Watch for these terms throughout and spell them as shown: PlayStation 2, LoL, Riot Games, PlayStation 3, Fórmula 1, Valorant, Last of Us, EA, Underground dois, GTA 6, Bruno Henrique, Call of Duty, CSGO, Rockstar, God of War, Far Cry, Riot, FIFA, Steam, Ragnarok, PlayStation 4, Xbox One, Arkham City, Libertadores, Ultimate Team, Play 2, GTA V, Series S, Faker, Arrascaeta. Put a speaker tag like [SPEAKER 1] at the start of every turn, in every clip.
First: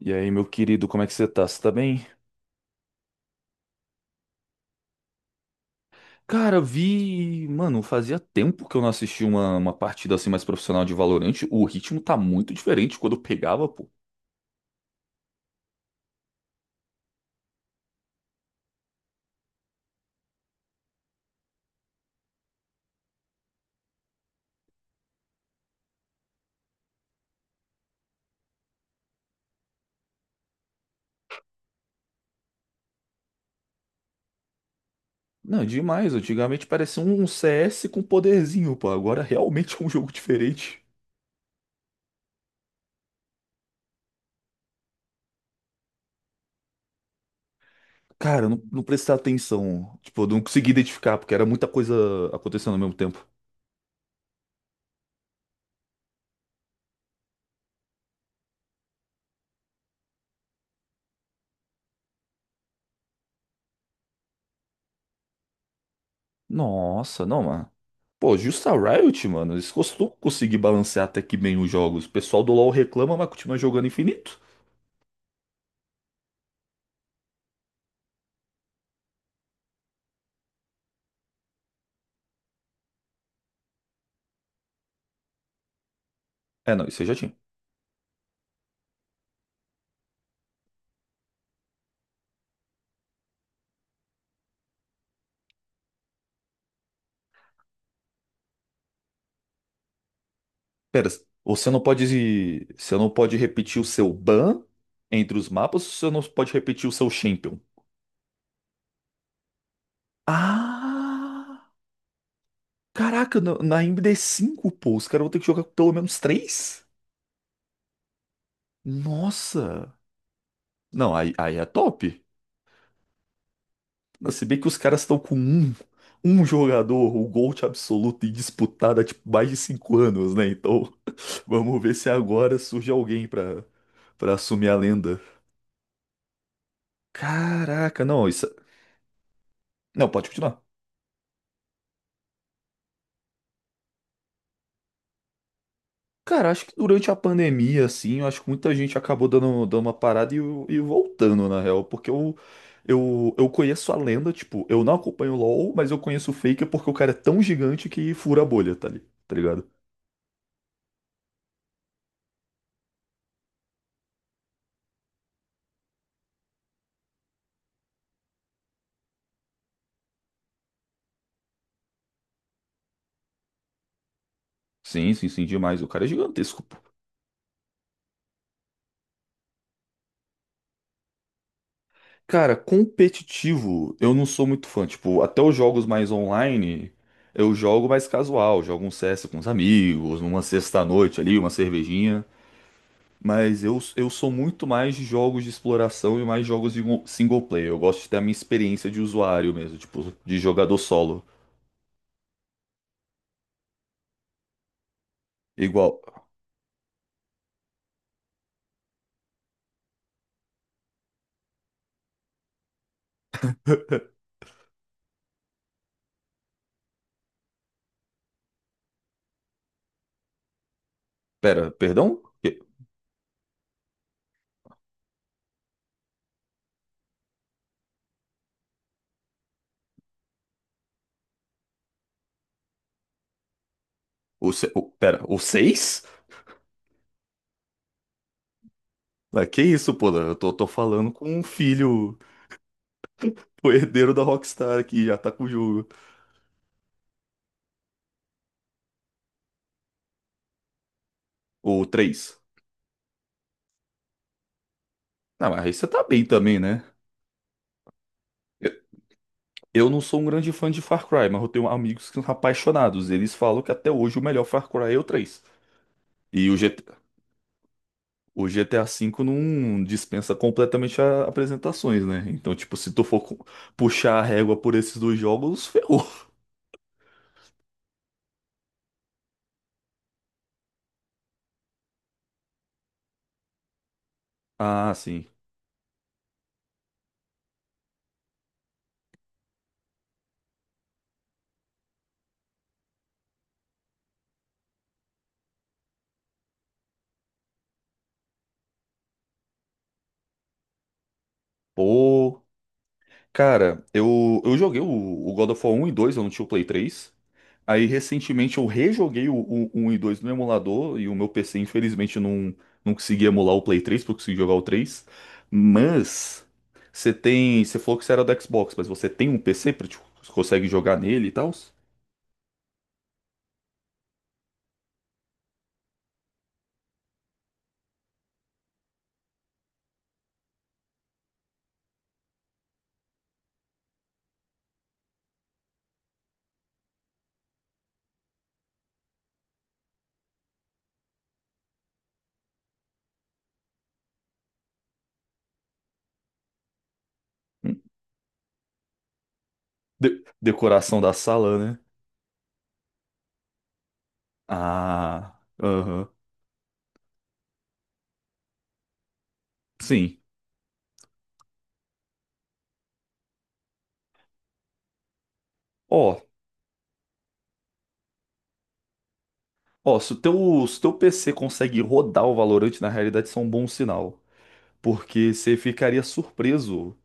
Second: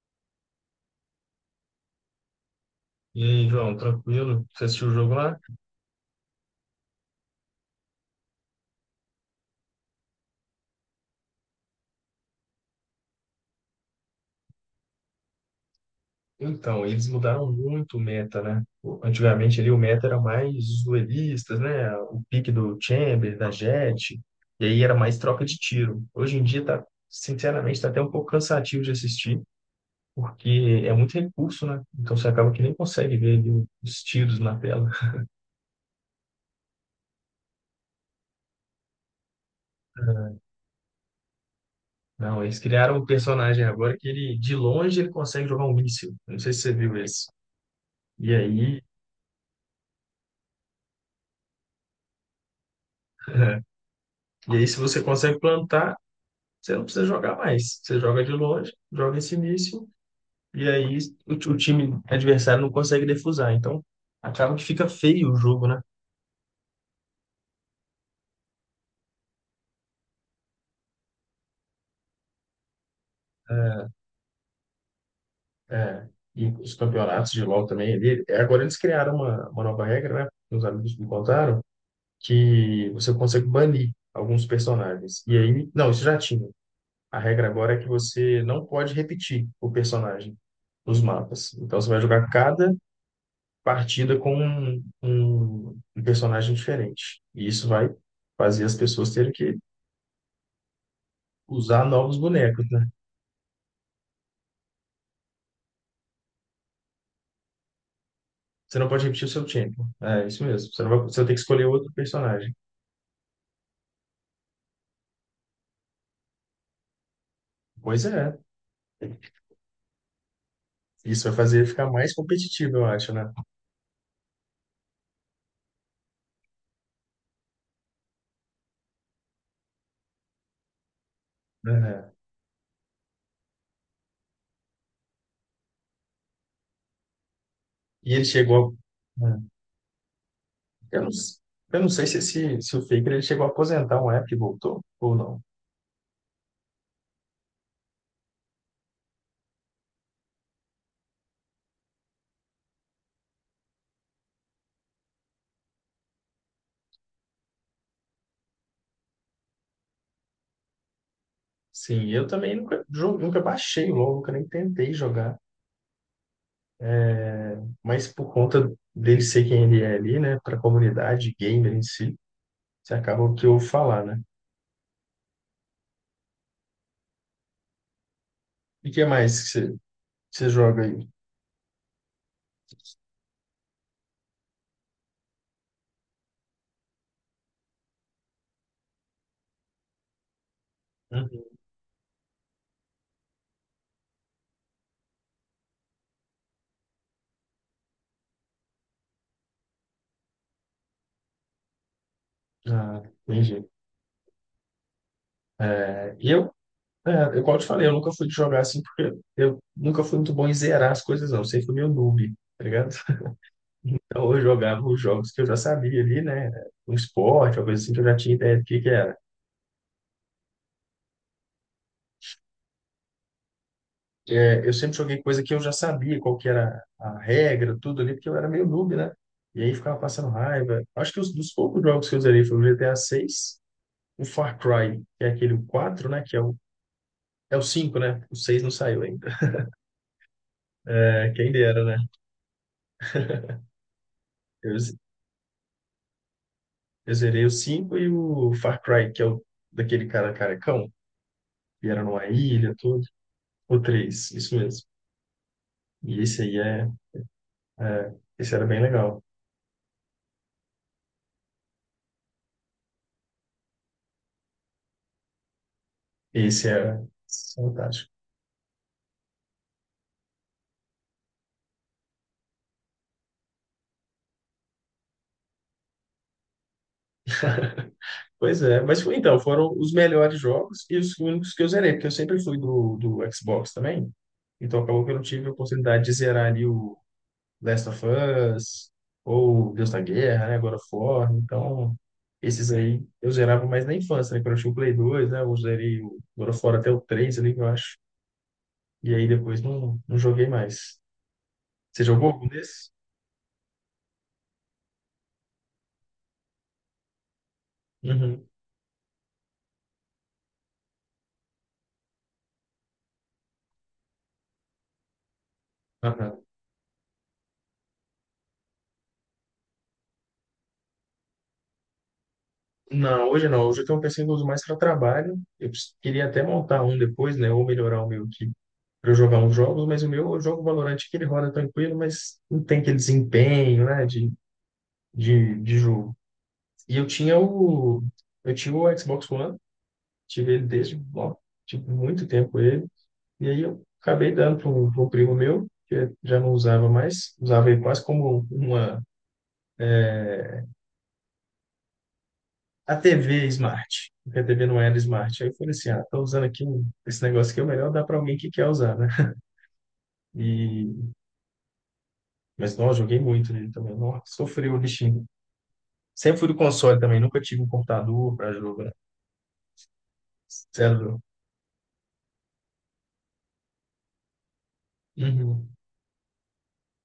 [SPEAKER 1] E aí, meu querido, como é que você tá? Você tá bem?
[SPEAKER 2] E aí, João, tranquilo? Você assistiu o jogo lá?
[SPEAKER 1] Cara, vi. Mano, fazia tempo que eu não assisti uma partida assim mais profissional de Valorante. O ritmo tá muito diferente quando eu pegava, pô.
[SPEAKER 2] Então, eles mudaram muito o meta, né? Antigamente ali o meta era mais os duelistas, né? O pique do Chamber, da Jett, e aí era mais troca de tiro. Hoje em dia tá, sinceramente, tá até um pouco cansativo de assistir, porque é muito recurso, né? Então você acaba que nem consegue ver ali os tiros na tela.
[SPEAKER 1] Não, demais. Antigamente parecia um CS com poderzinho, pô. Agora realmente é um jogo diferente.
[SPEAKER 2] Não, eles criaram um personagem agora que ele, de longe, ele consegue jogar um míssil. Não sei se você viu esse. E
[SPEAKER 1] Cara, eu não,
[SPEAKER 2] aí,
[SPEAKER 1] não prestei atenção. Tipo, eu não consegui identificar, porque era muita coisa acontecendo ao mesmo tempo.
[SPEAKER 2] e aí, se você consegue plantar, você não precisa jogar mais. Você joga de longe, joga esse início, e aí o time adversário não consegue defusar. Então, acaba que fica feio o jogo, né?
[SPEAKER 1] Nossa, não, mano. Pô, justa Riot, mano. Eles costumam conseguir balancear até que bem os jogos. O pessoal do LoL reclama, mas continua jogando infinito.
[SPEAKER 2] É, é. E os campeonatos de LoL também ali. Agora eles criaram uma nova regra, né? Meus amigos me contaram, que você consegue banir alguns personagens. E aí, não, isso já tinha.
[SPEAKER 1] É, não, isso aí já
[SPEAKER 2] A
[SPEAKER 1] tinha.
[SPEAKER 2] regra agora é que você não pode repetir o personagem nos mapas. Então você vai jogar cada partida com um personagem diferente. E isso vai fazer as pessoas terem que
[SPEAKER 1] Pera, você não
[SPEAKER 2] usar novos
[SPEAKER 1] pode.
[SPEAKER 2] bonecos, né?
[SPEAKER 1] Você não pode repetir o seu ban entre os mapas, você não pode repetir o seu champion.
[SPEAKER 2] Você não pode repetir o seu tempo. É isso mesmo. Você não vai, você vai ter que escolher
[SPEAKER 1] Ah!
[SPEAKER 2] outro personagem.
[SPEAKER 1] Caraca, na md cinco pô, os caras vão ter que jogar pelo menos três?
[SPEAKER 2] Pois é.
[SPEAKER 1] Nossa! Não,
[SPEAKER 2] Isso
[SPEAKER 1] aí,
[SPEAKER 2] vai
[SPEAKER 1] aí
[SPEAKER 2] fazer
[SPEAKER 1] é
[SPEAKER 2] ele ficar mais
[SPEAKER 1] top.
[SPEAKER 2] competitivo, eu acho, né?
[SPEAKER 1] Não, se bem que os caras estão com um jogador, o GOAT absoluto e disputado há tipo, mais de 5 anos, né? Então, vamos ver se
[SPEAKER 2] É.
[SPEAKER 1] agora surge alguém pra assumir a lenda. Caraca,
[SPEAKER 2] E ele
[SPEAKER 1] não, isso.
[SPEAKER 2] chegou. a-
[SPEAKER 1] Não, pode continuar.
[SPEAKER 2] é. Eu não sei se o Faker ele chegou a aposentar um app e voltou ou não.
[SPEAKER 1] Cara, acho que durante a pandemia, assim, eu acho que muita gente acabou dando uma parada e voltando, na real, porque eu conheço a lenda, tipo, eu não acompanho o LoL, mas eu conheço o Faker porque o cara é tão gigante que fura a bolha, tá, tá ligado?
[SPEAKER 2] Sim, eu também nunca, nunca baixei o LoL, nunca nem tentei jogar. Mas por conta dele ser quem ele é ali, né, para a comunidade gamer em si, você acaba o que eu falar, né?
[SPEAKER 1] Sim, sim, sim, demais, o cara é gigantesco, pô.
[SPEAKER 2] E o que mais que você joga aí?
[SPEAKER 1] Cara, competitivo, eu não sou muito fã, tipo, até os jogos mais online, eu jogo mais casual, jogo um CS com os amigos, numa sexta-noite ali, uma
[SPEAKER 2] Uhum.
[SPEAKER 1] cervejinha. Mas eu sou muito mais de jogos de exploração e mais jogos de single player. Eu gosto de ter a minha experiência de usuário mesmo, tipo, de jogador solo.
[SPEAKER 2] Ah, entendi.
[SPEAKER 1] Igual.
[SPEAKER 2] É, e eu, é, igual eu te falei, eu nunca fui de jogar assim, porque eu nunca fui muito bom em zerar as coisas, não. Eu sempre fui meio noob, tá ligado? Então eu jogava os jogos que eu já sabia ali, né? Um esporte, alguma coisa assim, que eu já tinha ideia do que era.
[SPEAKER 1] Pera, perdão? Que-
[SPEAKER 2] É, eu sempre joguei coisa que eu já sabia qual que era a regra, tudo ali, porque eu era meio noob, né? E aí ficava passando raiva. Acho que dos poucos jogos que eu zerei foi o GTA 6, o
[SPEAKER 1] O,
[SPEAKER 2] Far
[SPEAKER 1] se- o,
[SPEAKER 2] Cry,
[SPEAKER 1] pera,
[SPEAKER 2] que é
[SPEAKER 1] O
[SPEAKER 2] aquele o
[SPEAKER 1] 6?
[SPEAKER 2] 4 né? É o 5 né? O 6 não saiu ainda.
[SPEAKER 1] Ah, que isso, pô? Eu tô falando
[SPEAKER 2] É,
[SPEAKER 1] com um
[SPEAKER 2] quem dera, né?
[SPEAKER 1] filho, o herdeiro da
[SPEAKER 2] Eu,
[SPEAKER 1] Rockstar
[SPEAKER 2] ze-
[SPEAKER 1] que já tá com o jogo.
[SPEAKER 2] eu zerei o 5 e o Far Cry, que é o daquele cara carecão,
[SPEAKER 1] O
[SPEAKER 2] que era numa
[SPEAKER 1] três.
[SPEAKER 2] ilha, tudo. O 3 isso mesmo.
[SPEAKER 1] Ah, mas aí você tá
[SPEAKER 2] E
[SPEAKER 1] bem
[SPEAKER 2] esse
[SPEAKER 1] também,
[SPEAKER 2] aí
[SPEAKER 1] né?
[SPEAKER 2] é, é, esse era
[SPEAKER 1] Eu,
[SPEAKER 2] bem legal.
[SPEAKER 1] eu não sou um grande fã de Far Cry, mas eu tenho amigos que são apaixonados. Eles falam que até hoje o melhor Far Cry é o 3. E o
[SPEAKER 2] Esse
[SPEAKER 1] GT
[SPEAKER 2] era fantástico.
[SPEAKER 1] O GTA V não dispensa completamente apresentações, né? Então, tipo, se tu for puxar a régua por esses dois jogos, ferrou.
[SPEAKER 2] Pois é, mas então, foram os melhores jogos e os únicos que eu zerei, porque eu sempre fui do Xbox também. Então
[SPEAKER 1] Ah,
[SPEAKER 2] acabou que eu não
[SPEAKER 1] sim.
[SPEAKER 2] tive a oportunidade de zerar ali o Last of Us, ou Deus da Guerra, né? God of War. Então, esses aí eu zerava mais na infância, né? Quando eu tinha o Play 2, né? Eu zerei o God of War até o 3 ali, eu acho. E aí depois não joguei mais. Você jogou
[SPEAKER 1] Pô.
[SPEAKER 2] algum desses?
[SPEAKER 1] Cara, eu joguei o God of War 1 e 2, eu não tinha o Play 3. Aí,
[SPEAKER 2] Uhum.
[SPEAKER 1] recentemente, eu rejoguei o 1 e 2 no emulador e o meu PC, infelizmente, não consegui emular o Play 3, porque eu consegui jogar o 3. Mas, você tem. Você falou que você era do Xbox, mas você tem um PC pra, tipo, você consegue jogar nele e tal?
[SPEAKER 2] Não, hoje não. Hoje eu tenho um PC que eu uso mais para trabalho. Queria até montar um depois, né? Ou melhorar o meu aqui para eu jogar uns jogos, mas o meu eu jogo Valorant que ele roda tranquilo, mas não tem aquele desempenho, né? De jogo. E eu tinha o. Eu tinha o Xbox One, tive ele desde, ó, tive muito tempo ele. E aí eu acabei dando para um, pra um primo meu, que já não usava mais, usava ele quase como uma. É,
[SPEAKER 1] Decoração da sala, né?
[SPEAKER 2] a TV Smart, porque a TV não era
[SPEAKER 1] Ah,
[SPEAKER 2] Smart. Aí eu falei assim, ah,
[SPEAKER 1] aham.
[SPEAKER 2] tô usando aqui esse negócio aqui, é melhor dar para alguém que quer usar, né?
[SPEAKER 1] Sim.
[SPEAKER 2] E, mas, não, eu joguei muito nele também. Nossa, sofri o bichinho.
[SPEAKER 1] Ó,
[SPEAKER 2] Sempre fui do console também, nunca tive um computador para jogar.
[SPEAKER 1] ó, se o teu, se o teu
[SPEAKER 2] Sério.
[SPEAKER 1] PC consegue rodar o Valorant, na realidade, isso é um bom sinal. Porque você
[SPEAKER 2] Uhum.
[SPEAKER 1] ficaria surpreso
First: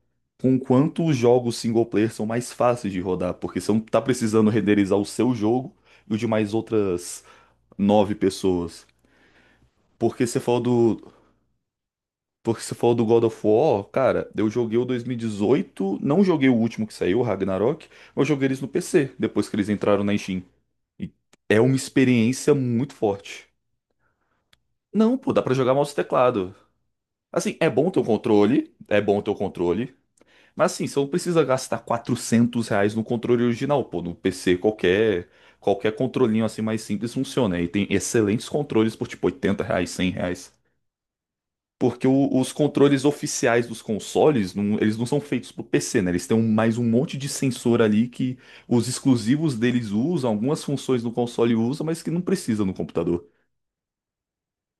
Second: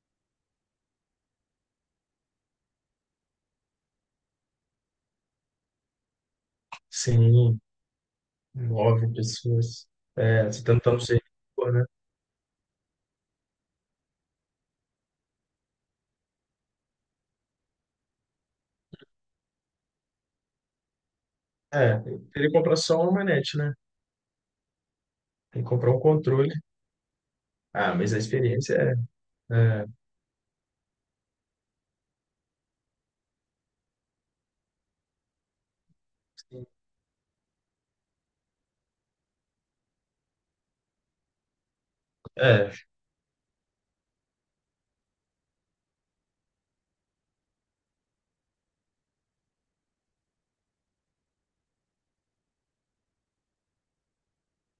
[SPEAKER 1] com quanto os jogos single player são mais fáceis de rodar. Porque você não tá precisando renderizar o seu jogo e o de mais outras
[SPEAKER 2] Sim,
[SPEAKER 1] nove pessoas.
[SPEAKER 2] nove pessoas.
[SPEAKER 1] Porque você
[SPEAKER 2] É,
[SPEAKER 1] falou
[SPEAKER 2] você tentando
[SPEAKER 1] do,
[SPEAKER 2] ser, rico, né?
[SPEAKER 1] Porque se for do God of War, cara, eu joguei o 2018, não joguei o último que saiu, o Ragnarok, mas joguei eles no PC, depois que eles entraram na Steam. E é uma
[SPEAKER 2] É, eu teria que
[SPEAKER 1] experiência
[SPEAKER 2] comprar
[SPEAKER 1] muito
[SPEAKER 2] só uma
[SPEAKER 1] forte.
[SPEAKER 2] manete, né?
[SPEAKER 1] Não, pô, dá pra
[SPEAKER 2] Tem que
[SPEAKER 1] jogar
[SPEAKER 2] comprar
[SPEAKER 1] mouse e
[SPEAKER 2] um controle.
[SPEAKER 1] teclado. Assim, é bom
[SPEAKER 2] Ah,
[SPEAKER 1] ter o
[SPEAKER 2] mas a
[SPEAKER 1] controle,
[SPEAKER 2] experiência
[SPEAKER 1] é bom ter o
[SPEAKER 2] é...
[SPEAKER 1] controle, mas assim, você não precisa gastar R$ 400 no controle original, pô, no PC qualquer, controlinho assim mais simples funciona. E tem excelentes controles por tipo R$ 80, R$ 100. Porque os
[SPEAKER 2] é,
[SPEAKER 1] controles oficiais dos consoles, eles não são feitos pro PC, né? Eles têm mais um monte de sensor ali que os exclusivos deles usam, algumas funções do console usam, mas que não precisa no computador.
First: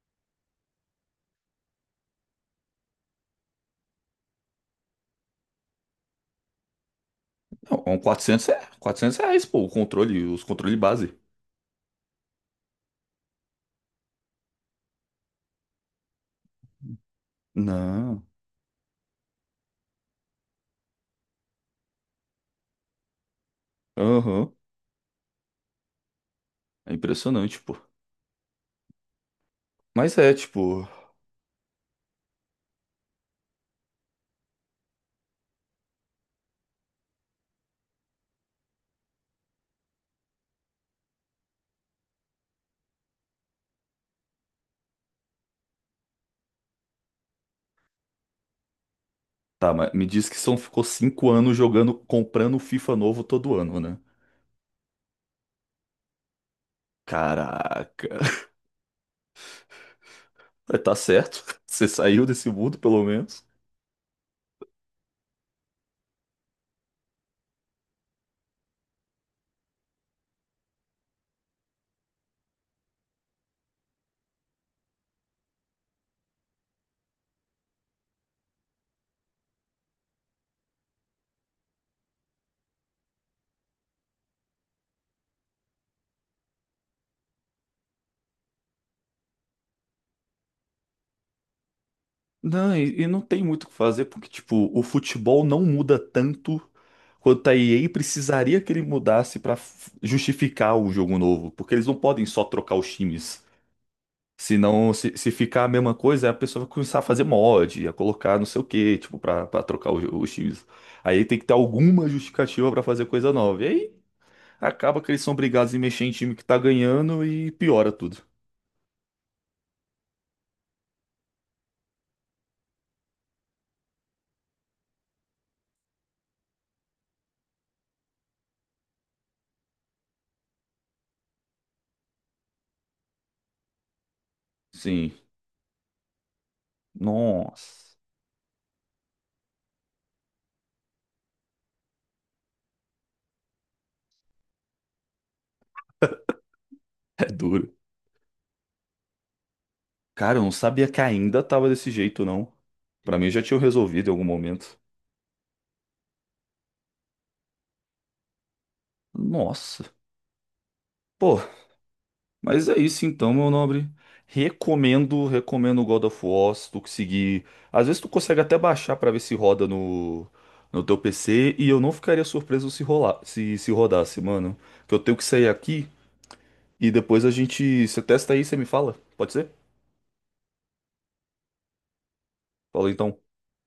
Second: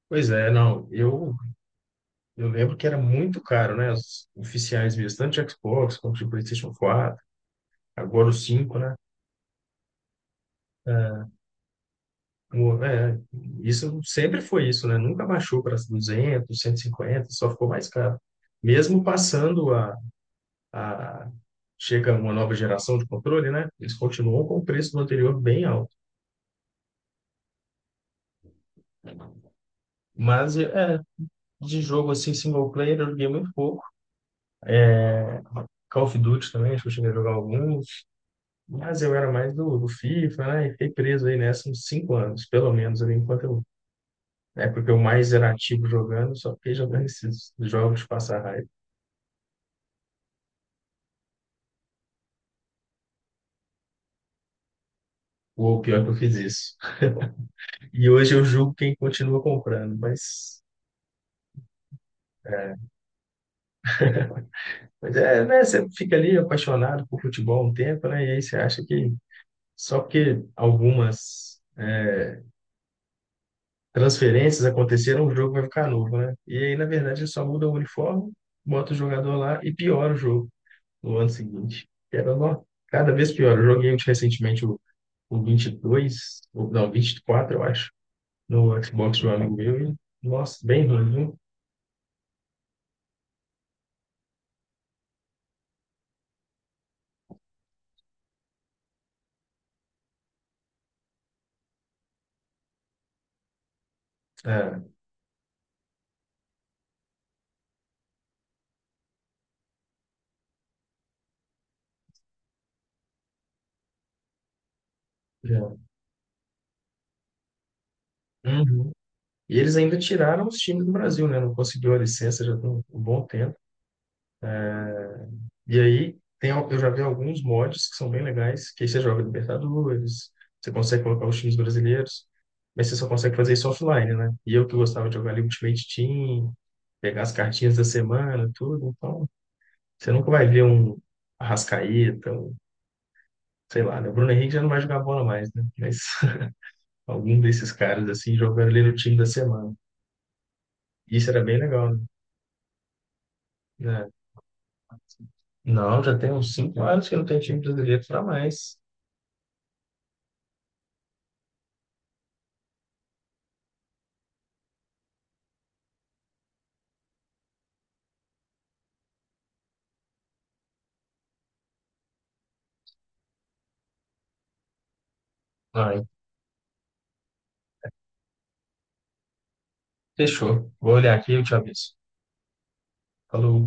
[SPEAKER 2] pois é, não. Eu lembro que era muito caro, né? Os oficiais mesmo, tanto de Xbox quanto de PlayStation 4,
[SPEAKER 1] Não,
[SPEAKER 2] agora o 5, né?
[SPEAKER 1] R$ 400, pô, o controle, os controle base.
[SPEAKER 2] é, É, isso sempre foi isso, né? Nunca baixou para 200, 150, só ficou mais caro.
[SPEAKER 1] Não,
[SPEAKER 2] Mesmo passando a... chega uma nova geração de controle, né? Eles continuam
[SPEAKER 1] aham,
[SPEAKER 2] com o preço do anterior bem alto.
[SPEAKER 1] é impressionante, pô. Mas é,
[SPEAKER 2] Mas,
[SPEAKER 1] tipo,
[SPEAKER 2] é, de jogo assim, single player, eu joguei muito pouco. Call of Duty também, acho que eu cheguei a jogar alguns. Mas eu era mais do FIFA, né? E fiquei preso aí nessa uns 5 anos, pelo menos, ali, enquanto eu. Na época que eu mais era ativo jogando, só fiquei jogando esses jogos de passar raiva.
[SPEAKER 1] tá, mas me diz que são, ficou 5 anos jogando, comprando FIFA novo todo ano, né?
[SPEAKER 2] Ou pior é que eu fiz isso.
[SPEAKER 1] Caraca,
[SPEAKER 2] E hoje eu julgo quem continua comprando, mas.
[SPEAKER 1] tá certo, você saiu desse mundo pelo menos.
[SPEAKER 2] Mas é, né? Você fica ali apaixonado por futebol um tempo, né? E aí você acha que só porque algumas transferências aconteceram, o jogo vai ficar novo, né? E aí, na verdade, eles só mudam o uniforme, bota o jogador lá e piora o jogo no ano seguinte. Era nó, cada vez pior. Eu joguei recentemente o 22 ou, não, 24, eu acho, no Xbox de um amigo meu. E, nossa, bem ruim, viu?
[SPEAKER 1] Não, e não tem muito o que fazer, porque, tipo, o futebol não muda tanto quanto a EA precisaria que ele mudasse pra justificar o jogo novo, porque eles não podem só trocar os times.
[SPEAKER 2] É,
[SPEAKER 1] Senão, se ficar a mesma coisa, a pessoa vai começar a fazer mod, a colocar não sei o que tipo, pra trocar os times. Aí tem que ter alguma justificativa pra fazer coisa nova. E aí acaba que eles são
[SPEAKER 2] já.
[SPEAKER 1] obrigados a mexer em time que tá ganhando e piora tudo.
[SPEAKER 2] Uhum. E eles ainda tiraram os times do Brasil, né? Não conseguiu a licença já tem um bom tempo. E aí, tem, eu já vi alguns mods que são bem legais, que aí você joga Libertadores, você consegue colocar os times brasileiros, mas você só consegue fazer isso offline, né? E eu que gostava
[SPEAKER 1] Sim.
[SPEAKER 2] de jogar ali Ultimate Team, pegar as cartinhas da
[SPEAKER 1] Nossa,
[SPEAKER 2] semana, tudo, então você nunca vai ver um Arrascaeta, um, sei lá, né? O Bruno Henrique já não vai jogar bola mais, né? Mas
[SPEAKER 1] é
[SPEAKER 2] algum desses
[SPEAKER 1] duro.
[SPEAKER 2] caras, assim, jogando ali no time da semana.
[SPEAKER 1] Cara, eu não sabia que
[SPEAKER 2] Isso
[SPEAKER 1] ainda
[SPEAKER 2] era bem
[SPEAKER 1] tava desse
[SPEAKER 2] legal, né?
[SPEAKER 1] jeito, não. Pra mim já tinha resolvido em
[SPEAKER 2] É.
[SPEAKER 1] algum momento.
[SPEAKER 2] Não, já tem uns 5 anos que não tem time brasileiro para mais.
[SPEAKER 1] Nossa. Pô, mas é isso então, meu nobre. Recomendo o God of War, se tu conseguir. Às vezes tu consegue até baixar pra ver se roda no, teu PC e eu não ficaria surpreso se rolar, se rodasse, mano. Que eu tenho que sair aqui
[SPEAKER 2] Ah,
[SPEAKER 1] e depois a gente, você testa aí, você me fala. Pode ser?
[SPEAKER 2] fechou. Vou olhar aqui e eu te aviso.
[SPEAKER 1] Fala então.
[SPEAKER 2] Falou.